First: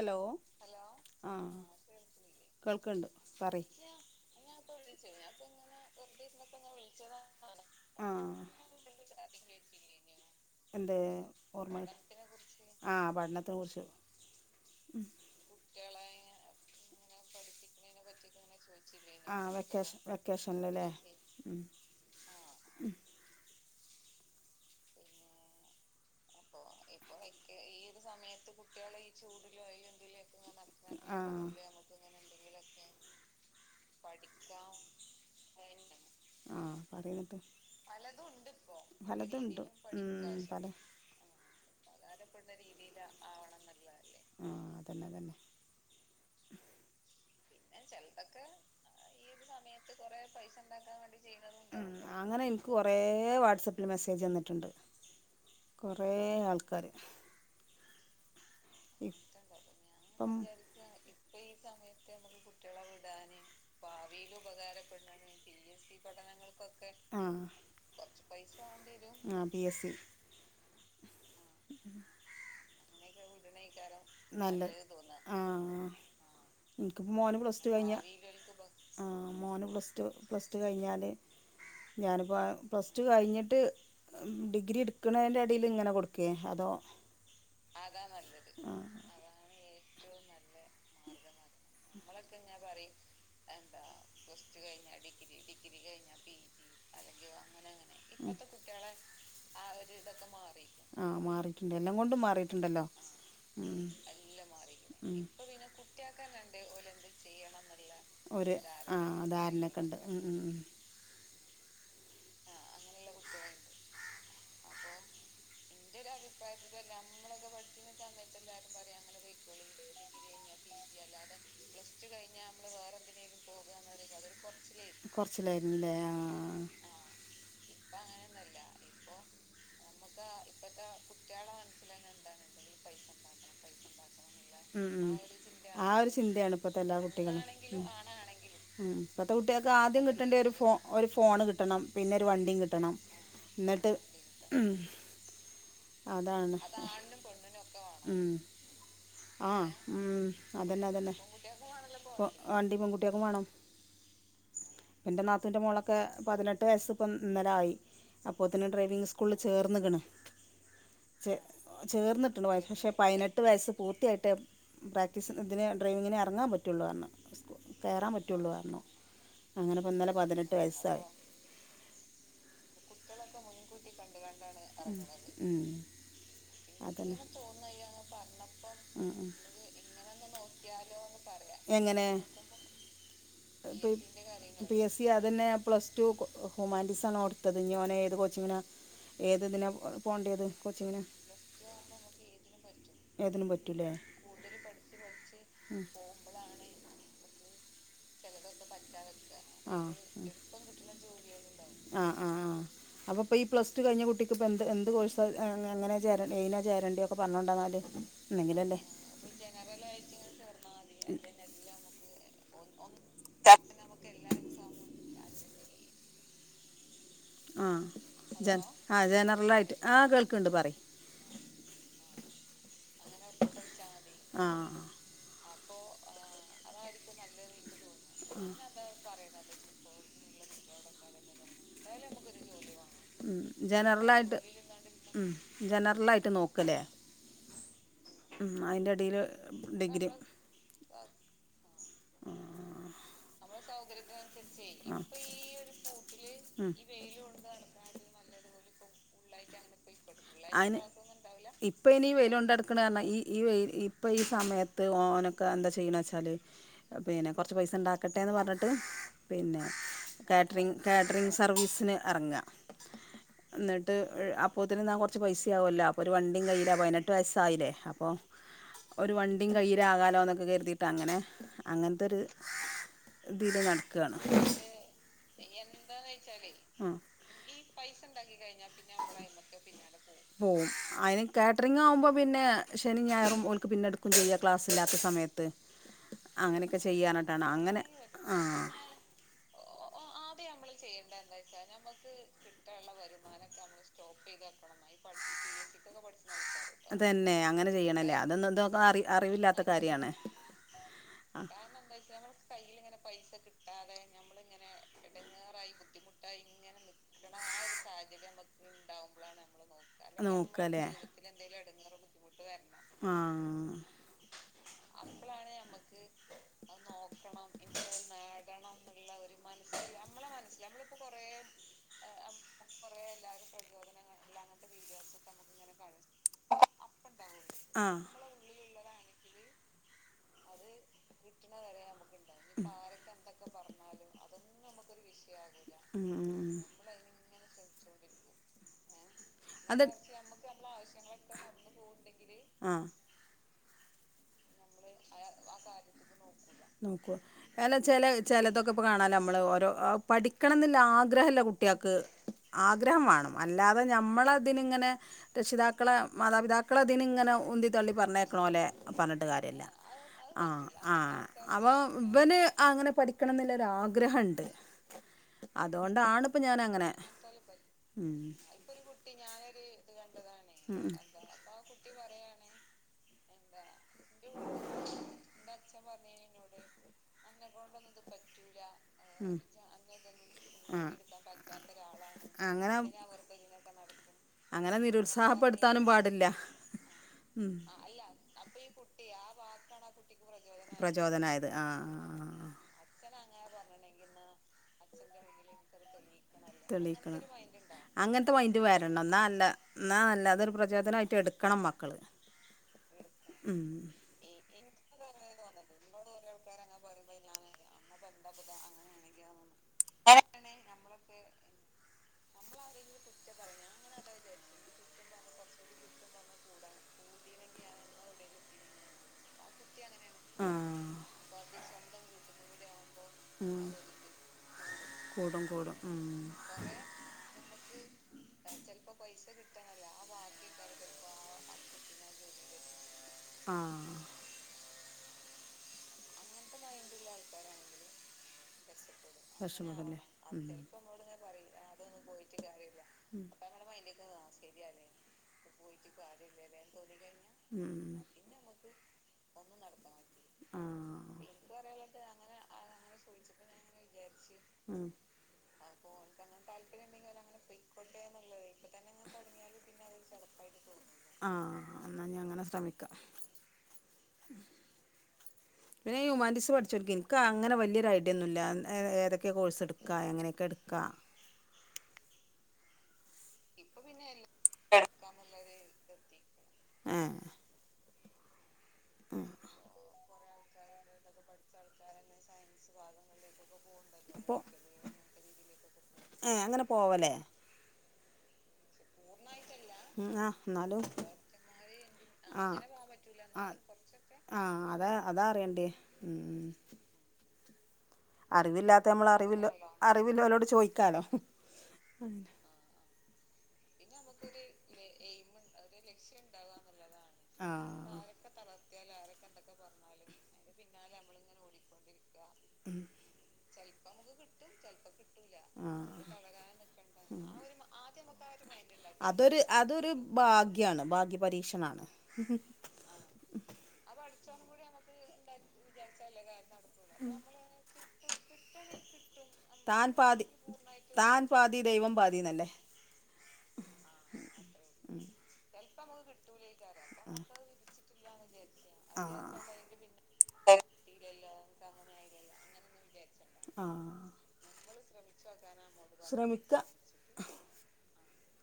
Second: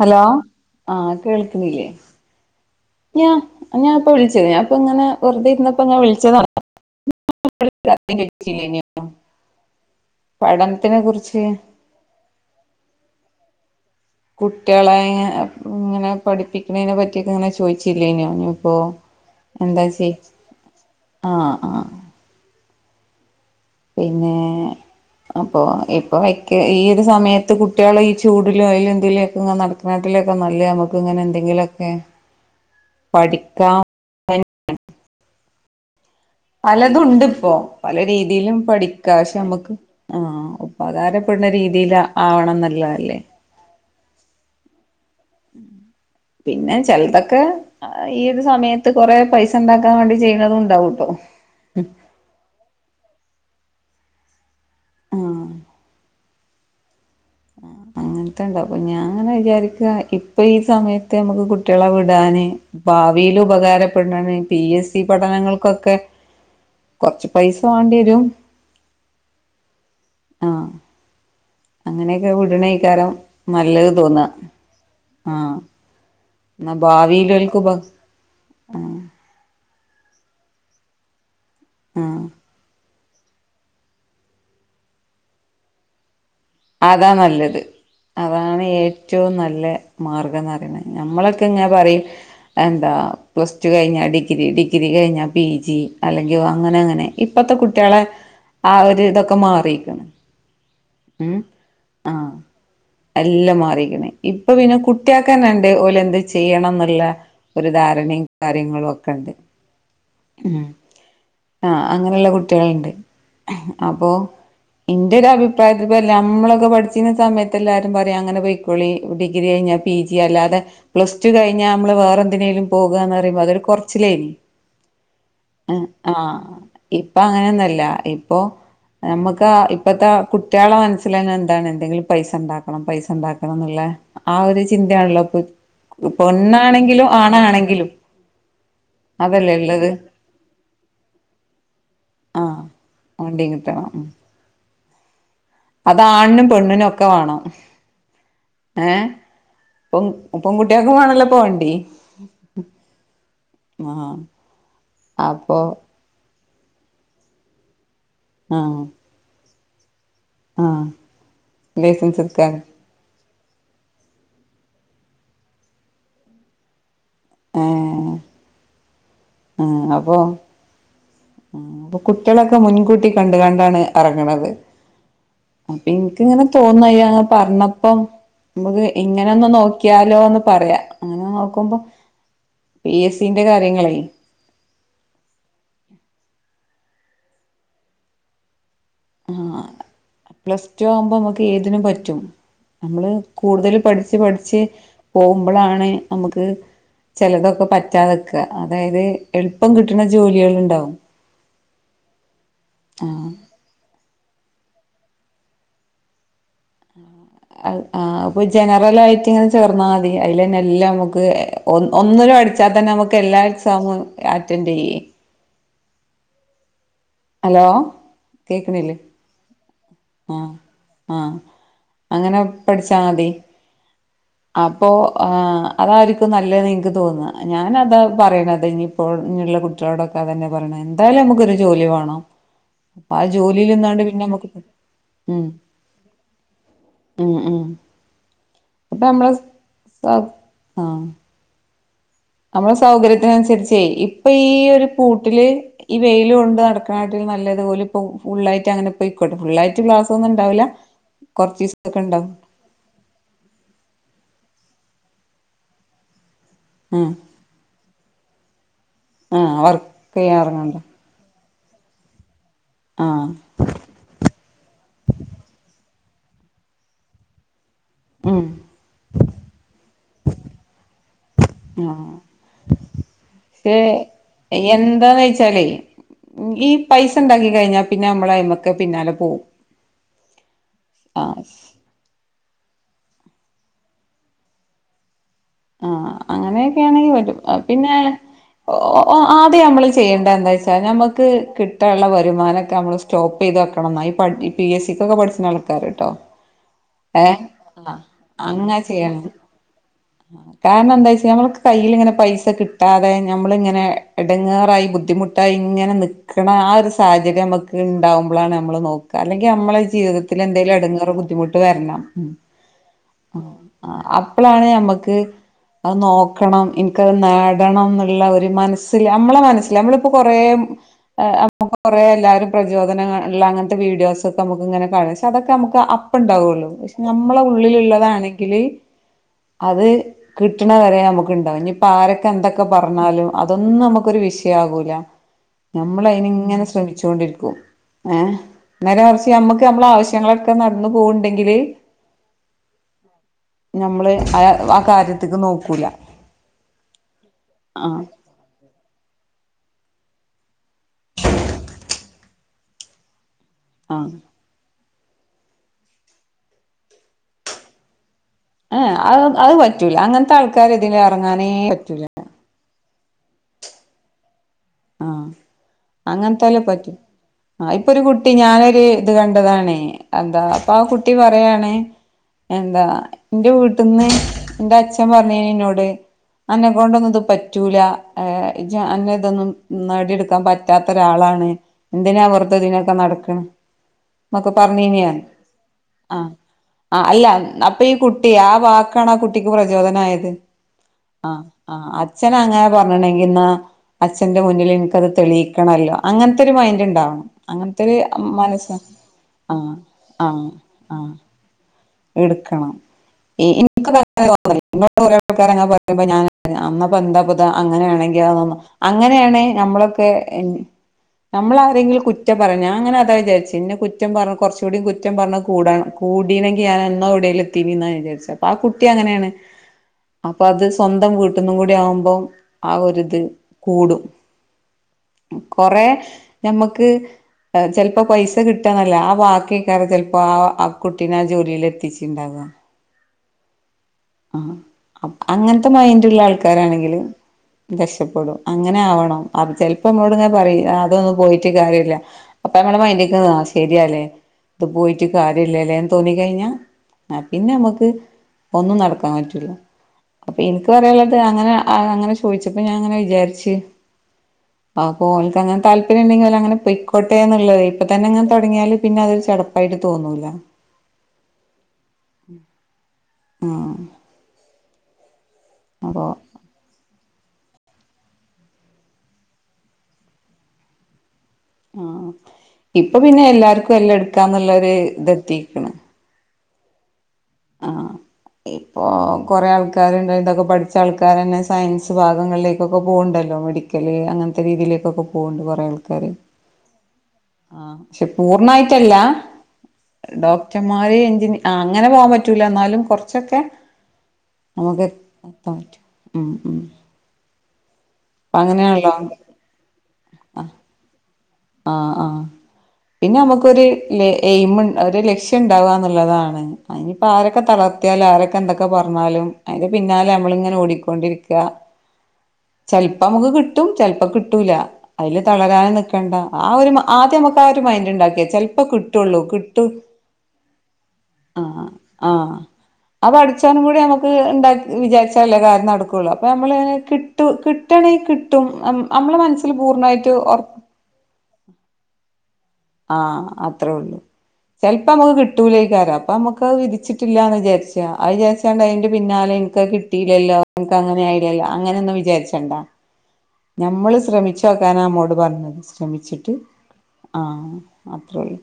Hello ആഹ് ആ കേൾക്ണില്ലേ കേൾക്കണ്ട് ഞാ പറി ഞാൻ ഇപ്പം വിളിച്ചെ ഞാൻ അപ്പം ഇങ്ങനെ വെറുതെ ഇരുന്നപ്പോൾ ഇങ്ങനെ വിളിച്ചതാണ് ആ എന്ത് പഠനത്തിനെ കുറിച്ച് ഓർമ്മ ആ പഠനത്തെ കുറിച്ച് കുട്ടിളെ ഇങ്ങനെ പഠിപ്പി അയിനെ പറ്റിയൊക്കെ ഇങ്ങനെ ചോച്ചില്ലെനോ മ് ആഹ് വെക്കേഷ് വെക്കേഷൻ ലെ ആഹ് മ് മ് ആഹ് പിന്നെ അപ്പൊ ഇപ്പൊ വെക്കെ ഈ ഒരു സമയ- ത്ത്‌ കുട്ടികള് ഈ ചൂട്ടില് അയിലും ഇതിലുംമൊക്കെ നടക്കിനാട്ടിലുമൊക്കെ നല്ലെ നമുക്ക് ആ ഇങ്ങനെ എന്തെങ്കിലുംമൊക്കെ പഠിക്കാൻ [unintelligible] ആ പലതുണ്ട് പറയന്നിട്ട് ഇപ്പോ പല രീതിലും പഠിക്ക പക്ഷെ പലതുണ്ട് നമ്മക്ക് ഉം ആഹ് പല ഉപകാരപ്പെടുന്ന രീതിയിലാ- ആവണനള്ളല്ലേ [unintelligible] ആഹ് അതന്നെത്തന്നെ പിന്നെ ചെലതൊക്കെ ക്ക് ഈ ഒരു സമയത്ത് കുറേ പൈസ ഇണ്ടാക്കാൻ വേണ്ടി അതന്നെ ചെയ്യുന്നത് ഉണ്ടാവുട്ടോ ഉം അങ്ങനെ എനിക്ക് കുറേ വാട്സപ്പിൽ മെസ്സേജ് വന്നിട്ടുണ്ട് കൊറേ ആൾക്കാര് അ ആഹ് [unintelligible] ക്കണ്ട ഞാൻ ഇങ്ങനെ ഇപ്പം വിചാരിക്കാഇപ്പം ഈ സമയത്ത് നമുക്ക് കുട്ടിയളെ വിടാന് ഭാവിയിലുപകരപ്പെടുന്ന പി സ് സി പഠനങ്ങൾക്കൊക്കെ കൊറച്ച് ആഹ് പൈസ വണ്ടിയരും ആഹ് പി എസ് സി ആഹ് അങ്ങനെയൊക്കെ വിട്നേക്കാരം നല്ലത് ആഹ് എന്നാ ഇന്ക് ഇപ്പൊ മോന് ഭാവിയിലോൽക്ക് പ്ലസ് ടു ഉപ കഴിഞ്ഞ് ആഹ് മോന് പ്ലസ് ടു പ്ലസ് ടു കഴിഞ്ഞാല് ആഹ് ഞാനിപ്പ പ്ലസ് ടു കഴിഞ്ഞിട്ട് ഡിഗ്രി ഇട്ക്ക്നെന്റെടയിൽ ഇങ്ങനെ കൊട് അതാ നല്ലത് അതാണ് അതാണ് ആഹ് ഏറ്റവും നല്ല മാർഗം എന്ന് പറയ്നെ നമ്മള് എ ഇങ്ങനെ പറയും എന്താ പ്ലസ് ടു കഴിഞ്ഞാൽ ഡിഗ്രി ഡിഗ്രി കഴിഞ്ഞാ പി ജി അല്ലെങ്കിൽ അങ്ങനെ അങ്ങനെ ഇപ്പത്തെ കുട്ടികളെ ആ ഒരു ഇതൊക്കെ മാറിക്കണ് ആഹ് ഉ മാറിയിട്ടുണ്ട് എല്ലാം ആ കൊണ്ടും മാറിയിട്ടുണ്ടല്ലോ എല്ലാം ഉം മാറിക്ക്ണ് ഇപ്പൊ പിന്നെ ഉം കുട്ടിയാക്കന്നെണ്ട് ഓലെ എന്ത് ചെയ്യ ചെയ്യണം എന്നുള്ള ഒരു ധാരണയും ഒരു കാര്യങ്ങളും ഒക്കെ ആഹ് ഉണ്ട് ധാരണയൊക്കെ ഉണ്ട് ഉം ഉം ഉം ഉ ആ അങ്ങനെയുള്ള കുട്ടികളുണ്ട് അപ്പോ എന്റെ ഒരു അഭിപ്രായം നമ്മളൊക്കെ പഠിച്ചിക്കുന്ന സമയത്ത് എല്ലാരും പറയാ അങ്ങനെ പൊയ്ക്കോളി ഡിഗ്രി കഴിഞ്ഞാ പി ജി അല്ലാതെ പ്ലസ് ടു കഴിഞ്ഞാൽ നമ്മള് വേറെന്തിനേിലും പോകുകന്ന് പറുമ്പോ അതൊരു കുറച്ചിലനി പറച്ചിലേനി കൊറച്ചിലായിരുന്നുല്ലേ ആഹ് ആ ആഹ് ഇപ്പൊ അങ്ങനെൊന്നല്ല ഇപ്പൊ നമ്മക്ക് [unintelligible] കുട്ടികളെ മനസ്സില് എന്താണ് എന്തെങ്കിലും പൈസ ഉണ്ടാക്കണം പൈസ ഉണ്ടാക്കണം എന്നുള്ള ആ ഒരു ഉം ചിന്തയാണല്ലോ ഇപ്പൊ ഉം ആ ഇപ്പൊ ഒരു ചിന്തയാണ് ഇപ്പത്തെ എല്ലാ പെണ്ണാണെങ്കിലും കുട്ടികളും ഉം ആണാണെങ്കിലും ഉം ഇപ്പത്തെ അതല്ലേ കുട്ട്യാക്ക് ഉള്ളത് ആദ്യം കിട്ടണ്ടിയെ ഒരു ഫോ ഒരു ഫോണ് കിട്ടണം പിന്നെ ഒരു ആഹ വണ്ടിം കിട്ടണം വണ്ടി കിട്ടണം ഇന്നട്ട് ഉ ഉം അത് ആണിനും അതാണ് അത് പെണ്ണിനും ഒക്കെ ആണിനും വേണം ഏ ആ ഉം അതന്നെ അതന്നെ വേണല്ലോ ഇപ്പൊ വണ്ടി വണ്ടി പെൺകുട്ടിയാൾക്കും വേണം ആഹ് ഇന്റെ അപ്പൊ നാത്തൂന്റെ മോളൊക്കെ പതിന ട്ട് വയസ്സ് ഇപ്പൊ ഇന്നലെ ആയി അപ്പോത്തിന്ന് ആഹ് ഡ്രൈവിംഗ് സ്കൂളിൽ ചേർന്ന്ക്ക്ണ് ആഹ് ലൈസൻസ് ചേർന്ന്ട്ടക്ക്ണ് എടുക്കാൻ പക്ഷേ പതിന ട്ടു വയസ്സ് പൂർത്തിയായിട്ടെ പ്രാക്ടീസ് ഇതിന് ഡ്രൈവിങ്ങിനെ ഇറങ്ങാൻ പറ്റുള്ളു ന്നു പറഞ്ഞു കയറാൻ ഏഹ് പറ്റുള്ളുപറഞ്ഞു ആഹ് അങ്ങനെപ്പന്നലെ അപ്പൊ പതിനെട്ട് വയസ്സായി അപ്പൊ കുട്ടികളൊക്കെ മുൻകൂട്ടി കണ്ടു കണ്ടാണ് എറങ്ങണത് ഉം. അപ്പൊ എനക്ക്ങ്ങനെ തോന്നയ്യ അതന്നെ അപറന്നപ്പോം നമുക്ക് ഉം, ഉം. ഇങ്ങനെ ഒന്ന് നോക്കിയാലോന്ന് പറയാ അങ്ങനെ നോക്കുമ്പോ എങ്ങനെ പി എസ് സിന്റെ കാര്യങ്ങളേ ഹ്യുമാറ്റീസാണോ ടുത്തത് ന്നി ഓൻ എതു കോച്ചിങ്ങിന - ആ പ്ലസ് ടു കോച്ചിങ്ങിനാ ആമ്പോ നമുക്ക് ഏതിനും പറ്റും നമ്മള് ഏതിനും കൂടുതൽ പറ്റൂലേ പഠിച്ച് പഠിച്ച് പോമ്പോലാ ണ് നമുക്ക് ചെലതൊ പറ്റാതെക്കുക അതായത്, എളുപ്പം ആ കിട്ടണ ജോലികൾണ്ടാവും. ആ ആ ആ! അപ്പൊപ്പൊ ഈ പ്ലസ് ടു കഴിഞ്ഞ കുട്ടി ഇപ്പോ എന്ത് എന്ത് കോഴ്സ [unintelligible] എങ്ങന ചേര എയ് ആ് അപ്പൊ ജനറൽ ആയിട്ട് ഇങ്ങനെ ചേർന്നാ മതി അതിലന്നെല്ലാം നമുക്ക് ഒ ഒന്നിനും [unintelligible] തതന്നെ നമുക്ക് എല്ലാ എക്സാമ് അറ്റൻഡ് ചെയ്യേ - ആ ജന കേക്കണില്ലേ ആഹ ജനറൽ ആായിട്ട് ആ കേൾക്കണ്ട് പറ പഠിച്ചാ മതി അപ്പൊ ആ അതായിരിക്കും നല്ലതെന്ന് എനിക്ക് തോന്നാ ഞാൻ ഞാനതാ പറയണത് ഇനിയിപ്പോൾ [unintelligible] കുട്ടികളടൊ അതന്നെ അതന്നെ എന്തായാലും നമുക്കൊരു ജോലി വേണം അപ്പം ആ ഉം. ജോലിൽ നിന്നാണ്ട് പിന്നെ ജനറലായിട്ട് നമുക്ക് ഉം ജനറലായിട്ട് നോക്കല്ലേ ഉം ഉം ഉം അപ്പൊ അയിന്റെടേല് നമ്മളെ സ ഡിഗ്രി ആ. നമ്മള് സൗകര്യ അനുസരിച്ചേ ഇപ്പം ഈ ഒരു പൂട്ടില് ഈ വെയില് കൊണ്ട് ഉം. നടക്കണാട്ടിലും നല്ലത് പോല് ഇപ്പൊ ഫുള്ളായിട്ട് അങ്ങനെ പൊയ്ക്കോട്ടെ ഫുള്ളായിട്ട് ഗ്ലാസ്സൊന്നും ഉണ്ടാവൂല അതിന് കൊറച്ച് ഇപ്പൊ ദിവസത്തേക്കെ ഇനി ഉണ്ടാവു വെയിലുണ്ടടക്കണ കാരണം ഈ ഈ വെയിൽ ഇപ്പൊ ഈ സമയത്ത് ഓനൊക്കെ ന്താ ചെയ്യണ വെച്ചാൽ ഉം പിന്നെ കൊറച്ച് പൈസ ഉണ്ടാക്കട്ടെ ട്ടേന്ന് പറഞ്ഞി ആഹ് പിന്നെ വർക്ക് ചെയ്യാൻ കാറ്റ്റിംങ് എറങ്ങണ്ട കാറ്റ്റിംങ്സ് സർവീസിന് ഇറങ്ങാ ആഹ് എന്നിട്ട് അപ് [unintelligible] കൊറച്ച് പൈസയാകവുവല്ലോ അപ്പോ ഒരു വണ്ടിയും കയ്യിലാവും പതിനെട്ട് വയസ്സ് ആയില്ലേ അപ്പം ഉം ഒരു വണ്ടിയും കയ്യിലാകാലോ എന്നൊക്കെ കരുതിയിട്ടാ അങ്ങനെ അങ്ങനത്തൊരു പേ എന്താന്ന് വെച്ചാലേ ഈ പൈസ ഉണ്ടാക്കി കഴിഞ്ഞാ പിന്നെ നമ്മളയിമേക്ക് പിന്നാലെ പോവും പോവും അയിന് ആഹ് കാറ്ററിങ് ആവുമ്പോ പിന്നെ ശനി ഞായറും ഓൽക്ക് പിന്നെടുക്കും ചെയ്യാ ക്ലാസ്സില്ലാത്ത സമയത്ത് ആ അങ്ങനെയൊക്കെ ആണെങ്കി പറ്റും ചെയ്യാനായിട്ടാണ് അങ്ങനെ പിന്നെ ന്നെ ആഹ് ഒ ഓ ആദ്യം നമ്മൾ ചെയ്യേണ്ട എന്താ വെച്ചാ ഞമ്മക്ക് കിട്ടാഉള്ള വരുമാനൊക്കെ നമ്മള് ചോപ്പെയ്ത് വേ നന്നായി പഠി പി എസിക്കൊക്കെ പഠിച്ച്ണ് ആൾക്കാര്ട്ടോ ഏ തന്നെ അങ്ങനെ ആ ചെയ്യണല്ലേ അതൊന്നും അങ്ങനെ ഇതൊക്കെ അറി ചെയ്യണം അറിവില്ലാത്ത കാര്യാണ് കാരണം എന്താ വച്ച ആഹ് നമ്മക്ക് കയ്യിലിങ്ങനെ പൈസ കിട്ടാതെ ഞമ്മളിങ്ങനെ ഇടങ്ങേറായി ബുദ്ധി ബുദ്ധിമുട്ടായി ഇങ്ങനെ നിക്കണ ആ ഒരു സാഹചര്യം നമുക്ക് ഉണ്ടാവുമ്പോളാണ് നമ്മൾ നോക്കാ അല്ലെങ്കിൽ നമ്മള് ജീവിതത്തിൽ നോക്ക എന്തേലും അല്ലെങ്കിൽ എടങ്ങേറോ ബുദ്ധിമു എണ്ണം മും ആഹ് ആം എപ്പളാണ് നമ്മക്ക് അത് നോക്കണം എനിക്കത് നേടണം എന്നുള്ള ഒരു മനസില് നമ്മളെ മനസില് നമ്മളിപ്പോ കൊറേം ഏ കൊറേ എല്ലാരും പ്രചോദനൾ ഉള്ള അങ്ങനത്തെ വീഡിയോസ് ഒക്കെ നമുക്ക് ഇങ്ങനെ കാണ പക്ഷെ അതൊക്കെ നമുക്ക് അ ണ്ടാവല്ലോ പക്ഷെ ഞമ്മളെ ആഹ് ഉള്ളിലുള്ളതാണെങ്കില് അത് കിട്ടണ വരെ ന മ്മക്കുണ്ടാവും ഇനിപ്പ ആരക്ക എന്തക്ക പറഞാലും അതൊന്നു നമുക്കൊരു വിഷയാകൂല ഉം നമ്മള് ഉം അയിനിങ്ങന ശ്രമിച്ചോണ്ടിരിക്കും ഏ നേരെമറിച്ച് നമ്മക്ക് അത് നമ്മള ആവശ്യങ്ങളക്ക നട ന്ന് പോവണ്ടെങ്കില് ആഹ് ഞമ്മള് ആ ആ കാര്യ അല്ല ആഹ് ചില ചിലതൊക്കിപ്പോ കാണാല്ലാ നമ്മള് ഓരോ ആ പഠിക്കണന്നില്ലാ ആഗ്രഹില്ല കുട്ടികക്ക് ആഗ്രഹം വാണം അല്ലാത ആഹ് ഞമ്മളതിനിങ്ങനെ രക്ഷിതാക്കള് മാതാപിതാക്കളതിനിങ്ങനെ ഉന്തി തള്ളി പറഞ്ഞ ആ അത് അത് പറ്റൂല അങ്ങനത്ത ആൾ ആ ആ അപൊ ഇവന് അ അങ്ങനെ പഠിക്കണന്നുല്ലരു ആഗ്രഹണ്ട് ആഹ് അങ്ങനത്തയാൽ ഞാനങ്ങനെ പറ്റും ആ ഇപ്പൊ ഒരു ഉം കുട്ടി ഞാനൊരു ഇത് കണ്ടതാണേ അന്താ അപ്പാ കുട്ടി പറയാണ് എന്താ എന്റെ വീട്ട്ന്ന് എന്റച്ഛൻ പറഞ്ഞീനിന്നോട് അന്ന കൊണ്ടൊന്നു ഇത് പറ്റൂല്ലാ എഹ് എജ്ജാ അന്ന ഉം ഇതൊന്നും നാടിയെടുക്കാൻ ആഹ് പറ്റാത്തൊരാളാണ് എന്തിനാ വറുതെ അങ്ങനെ ഇതിനക്കെ നടക്കണ് ന്നക്ക അങ്ങനെ പറഞ്ഞീനി നിരുത്സാഹപ്പെടുത്താനും ആ പാടില്ല ആ അല്ല ഉം അപ്പ ഈ കുട്ടി ആ വാക്കാണ് ആ കുട്ടിക്ക് പ്രചോദനായത് ആഹ് പ്രചോദനായത് ആ ആഹ് അച്ഛനങ്ങന പറ പിയുന്ന അച്ഛൻ ന്റ മുന്നില് എന്ക്കത് തെളിയ്ക്കണല്ല തെളിയിക്കണം അങ്ങനത്തെ മൈന്റ് മനസ്സ് വരണം എന്നാ അല്ല ആഹ് എന്നാ അല്ല ആഹ് അതൊരു ആഹ് പ്രചോദനമായിട്ട് എടുക്കണം മക്ക എടുക്കണം [unintelligible] [unintelligible] കുറെ ആൾക്കാര് അങ്ങനെ പറയുമ്പോ ഞാൻ എന്താപ്പത് അങ്ങനെയാണെങ്കി [unintelligible] അങ്ങനെയാണെ ഞമ്മളൊക്കെ ഏ ഞമ്മളെ ആരെങ്കിലും കുറ്റം പറഞ്ഞ ഞാൻ അങ്ങനാ അതാ വിചാരിച്ചേ ഇങ്ങനെ കുറ്റം പറ കുറച്ചൂടി കുറ്റം പറഞ്ഞാ കൂടാ കൂടിനി ങ്കിൽ ഞാൻ എന്നോ എവിടേലും എത്തീനീന്നാ വിചാരിച്ചേ അപ്പൊ ആ കുട്ടി അങ്ങനെയാണ് അപ്പ അത് ആഹ് സ്വന്തം വീട്ടീന്നും കൂടി ആവുമ്പം ആ ഒരു ഇത് ഉം കൂടും കൂടും കൂടും കൊറേ ഉം ഞമ്മക്ക് അ ചിലപ്പോ പൈസ കിട്ടണില്ല ആ ബാക്കി കാര ചിലപ്പോ ആ ആ കുട്ടീനെ എത്തിച്ചിണ്ടാവോ ആഹ് ആഹ് അങ്ങെൻത്തെ മൈന്റ് ഇള്ള ആൾക്കാരാണെങ്കിൽ രക്ഷപ്പെടും അങ്ങനെ ആവെ അ അത് ചെൽപ്പം വിഷമതല്ലേ അമ്മളോട് ഇങ്ങെനെ ഉം പറിം അതൊന്നും പോയിട്ട് കാര്യ ഇല്ല അപ്പ അമ്മെളെ മൈന്റ്ക്ക് ഉം ശരിയാലെ ഇത് പോയിറ്റ് കാര്യ ഇല്ലലെന്ന് തോന്നി കഴിഞ്ഞാ ആ പിന്നെ അമ്മെക്ക് ഉം ഒന്നും നട്ക്കു മാറ്റു ഇല്ല അപ്പം ഇൻക്ക് പറയാ ഇള്ളെത് ആഹ് അങ്ങെനെ അയ് അങ്ങെനെ ചോയിച്ചെപ്പം ഞാ ഇങ്ങെനെ വിചാരിച്ച് ഉം ആപ്പൊ ഓൽക്ക് അങ്ങെനെ താല്പര്യം ഇണ്ടെങ്കി ഓൽ അങ്ങെനെ പൊയിക്കോട്ടെന്ന് ഇള്ളെതെയ് ഇപ്പ തെന്നെ ഇങ്ങെനെ തൊടങ്ങിയാല് പിന്നെ അതൊരു ചടപ്പായിട്ട് തോന്നൂലാ ആഹ് എന്നാ ഞാൻ അങ്ങനെ ശ്രമിക്കാം ആഹ് പിന്നെ ഈ ഹുമാൻറ്റീസ് പഠിച്ചൊൽക്കെ ക്ക് അങ്ങെനെ വല്ലിയൊരു ഐഡിയ ഒന്നു ഇല്ല. ഏതെ ഏതെക്കെ കോഴ്സ് ഇട്ക്കാ, എങ്ങെനെക്കെ ഇട്ക്കാ ആഹ് ആഹ് ഇപ്പ പിന്നെ എല്ലാര് ക്കും എല്ലെം ഇട്ക്കാന്ന് ഇള്ളൊര് ഇത് എത്തിക്ക്ണ്. ഏ ഇപ്പൊ കൊറെ ആൾക്കാര് ഇണ്ടായെത് [unintelligible] പ്പ പഠിച്ച ആൾക്കാരെന്നെ സയൻസ് ഭാഗങ്ങളിലെക്കൊക്കെ പോക് ഇണ്ടല്ലോ മെഡി ക്കെൽ അപ്പോൾ അങ്ങെൻത്തെ രീതിയിലെക്കൊക്കെ പോവ്ണ്ട് കൊറെ ആൾക്കാര് ഏഹ് അങ്ങനെ പോവലേ ആഹ് ക്ഷെ പൂർണായി ട്ട് അല്ല ഉം ആഹ് എന്നാലും ഡോക്ടർമാര് എൻജിനീ ആ അങ്ങനെ പോവാൻ പ റ്റുലാ ആഹ് ഇന്നാലും കൊർച്ചൊക്കെ ആഹ് ആഹ് നമുക്ക് അതാ അതാ എത്താൻ അറിയണ്ടേ പറ്റും ഉം ഉം അപ്പ അറിവില്ലാത്ത അങ്ങനെയാണല്ലോ അമ്മെൾ അറിവ് ഇല്ലോ അറിവില്ലോലോട് ചോദിക്കാലോ ആഹ് ആഹ് പിന്നെ നമു ക്കൊരു ല എയിം ഒരു ലക്ഷ്യം ഉണ്ടാവുകന്നുള്ളതാണ് അനിയിപ്പോ ആരൊക്കെ ആഹ് തളർത്തിയാലും ആരൊക്കെ എന്തൊക്കെ പറഞ്ഞാലും അതിന്റെ പിന്നാലെ നമ്മള് ഇങ്ങനെ ഓടിക്കൊണ്ടിരിക്കുക ചെലപ്പോ നമക്ക് കിട്ടും ചിലപ്പോ കിട്ടൂല അയില് തളരാൻ നി കണ്ട ആ ഒരു ആദ്യം നമുക്കാ ആഹ് ഒരു മൈൻഡ് ഉണ്ടാക്കിവെച്ച ചെലപ്പോ കിട്ടുള്ളൂ അതൊരു കിട്ടും അതൊരു ഭാഗ്യാണ് ഭാഗ്യ ആഹ് പരീക്ഷണാണ് ആഹ് ആഹ് പഠിച്ചാനും കൂടി നമുക്ക് ണ്ട വിചാരി ചില കാര്യം നട കുള്ളൂ അപ്പോൾ നമ്മൾ കിട്ടു കിട്ടണെങ്കിൽ കിട് ട്ടും നമ്മളെ മനസ്സിൽ താൻ പൂർണ്ണായിട്ടും പാതി ഒറ താൻ പാതി ദൈവം പാതിന്നല്ലേ ആ അത്രേയള്ളു ചെലപ്പോ നമുക്ക് കിട്ടൂലേക്കാരം അപ്പൊ നമ്മുക്ക് അത് വിധിച്ചിട്ടില്ലാന്ന് വിചാരിച്ച അത് വിചാരിച്ചണ്ട് അതിന്റെ പിന്നാലെ ആഹ് ഇന്ക്ക് കിട്ടീല്ലല്ലോ ഇന്ക്ക് അങ്ങനെ ആയില്ലല്ലോ അങ്ങനെയൊന്നും വിചാരിച്ചണ്ടാ ഞമ്മള് ആഹ് ശ്രമിച്ചോക്കാന അമ്മോട് പറഞ്ഞത് ശ്രമിച്ചിട്ട് ശ്രമിക്ക ആ അപ് [inaudible]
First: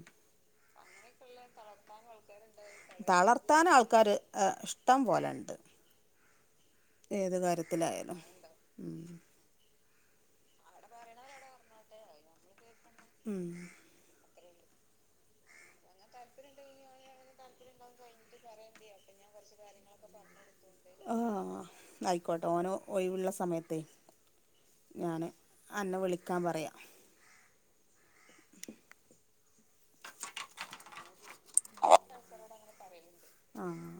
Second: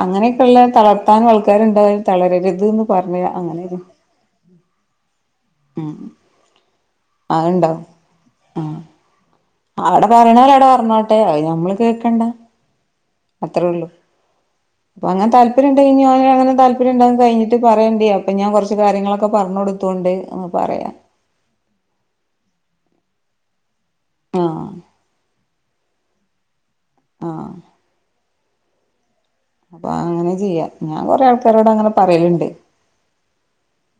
അങ്ങനെയൊക്കെള്ള തളർത്താനും ആൾക്കാരുണ്ടാവും തളരരുത്ന്ന് പറയ തളർത്താൻ അങ്ങനൊരു ആൾക്കാര് ഇഷ്ടം പോലെണ്ട് ഉം ഏത് അതുണ്ടാവും കാര്യത്തിലായാലും ആഹ് അവിടെ പറയണോല് അവിടെ പറഞ്ഞോട്ടെ അത് ഞമ്മള് കേക്കണ്ട ഉം അത്രേ ഉള്ളു അപ്പൊ അങ്ങനെ താല്പര്യ ഉണ്ടെങ്ക ഞാന അന താല്പര്യാണ്ടന്ന് കഴിഞ്ഞിട്ട് പറയോണ്ടി അപ്പ ഞാൻ കുറച്ച് കാര്യങ്ങളക്കെ ഒക്കെ പറഞ് കൊടുത്തോണ്ട് ന്ന് പറയാ അയ്ക്കോട്ടെ ഓന് ഒയവുള്ള സമയത്ത് ആ അന്നെ വിളിക്കാൻ പറയാ ആ പ്പൊ അങ്ങനെ ചെയ്യാ ഞാങ്കൊറെ അട് ൾക്കാരോട് അങ്ങനെ പറയല്ണ്ട് ആഹ്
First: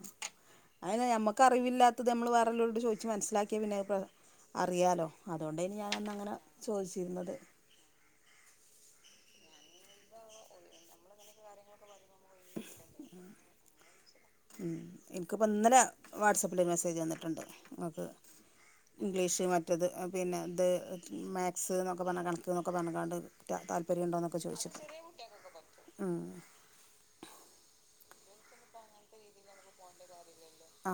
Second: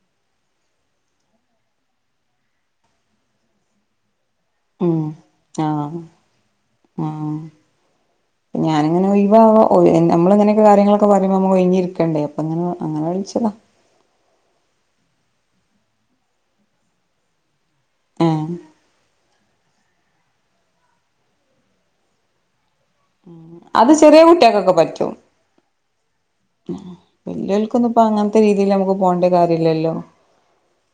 അയിന് ഞമ്മക്കറിവില്ലാത്തതു നമ്മള് വേറൊള്ളോരോട് ചോയ്ച്ച് മനസ്സിലാക്ക്യ പിന്നെ ഉം അറിയാലോ അതുകൊണ്ടേനി ആഹ് ഞാനന്നങ്ങനെ ആഹ് ചോയ്ച്ചീര്ന്നത് ഞാനിങ്ങനെ ഒയ് വാ വ നമ്മളിങ്ങനൊക്കെ കാര്യങ്ങളൊക്കെ പറയുമ്പോ ഒഴിഞ്ഞിരി ക്കണ്ടേ അപ്പൊങ്ങനെ അങ്ങനെ വിളിച്ചതാ ഇന്ക്ക് പ്പോ ന്നലെ വാട്സപ്പിലൊരു മെസ്സേജ് വന്നിട്ട്ണ്ട് ഏഹ് ഇംഗ്ലീഷ് മറ്റ് പിന്നെ ഇത് മാത്സ് ന്നൊക്കെ പറഞ് കണക്ക് ന്നൊക്കെ പറഞ്ങ്കാണ്ട് അത് താല്പര്യം ചെറിയ ഉണ്ടോന്നൊക്കെ ചോദിച്ചു കുട്ടികൾക്കൊക്കെ പറ്റും ഉം വല്ല്യോർക്കൊന്നും ഇപ്പ അങ്ങനത്തെ രീതിൽ മ്മക്ക് പോണ്ട കാര്യല്ലല്ലോ ആ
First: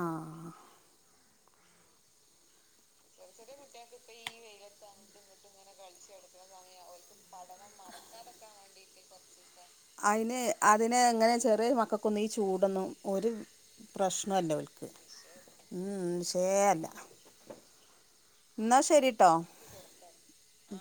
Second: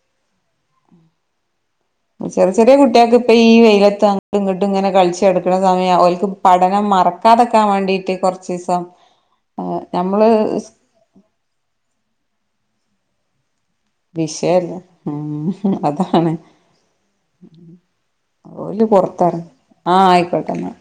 ചെറി ചെറിയ കുട് ട്ട്യോൾക് ഇപ്പ ഈ വെയിലത്ത് അങ്ങട്ടും ഇങ്ങോട്ടും ഇങ്ങനെ കളിച്ചടുക്കണ സമയ ഓൽക്ക് പഠനം മറക്കാതക്കാൻ വേണ്ടിട്ട് കൊറച്ചീസം ഞമ്മള് അതിന് അതിന് എങ്ങനെ ചെറിയ മക്കൾക്കൊന്നും ഈ ചൂടൊന്നും ഒരു പ്രശ്നമല്ല വിഷയല്ല അവർക്ക് ഉം ഉം അതാണ് വിഷയമേ അല്ല എന്നാൽ ഓല് ശരി കേട്ടോ പൊറത്താണ് ആ അയ്ക്കോട്ടെന്നാ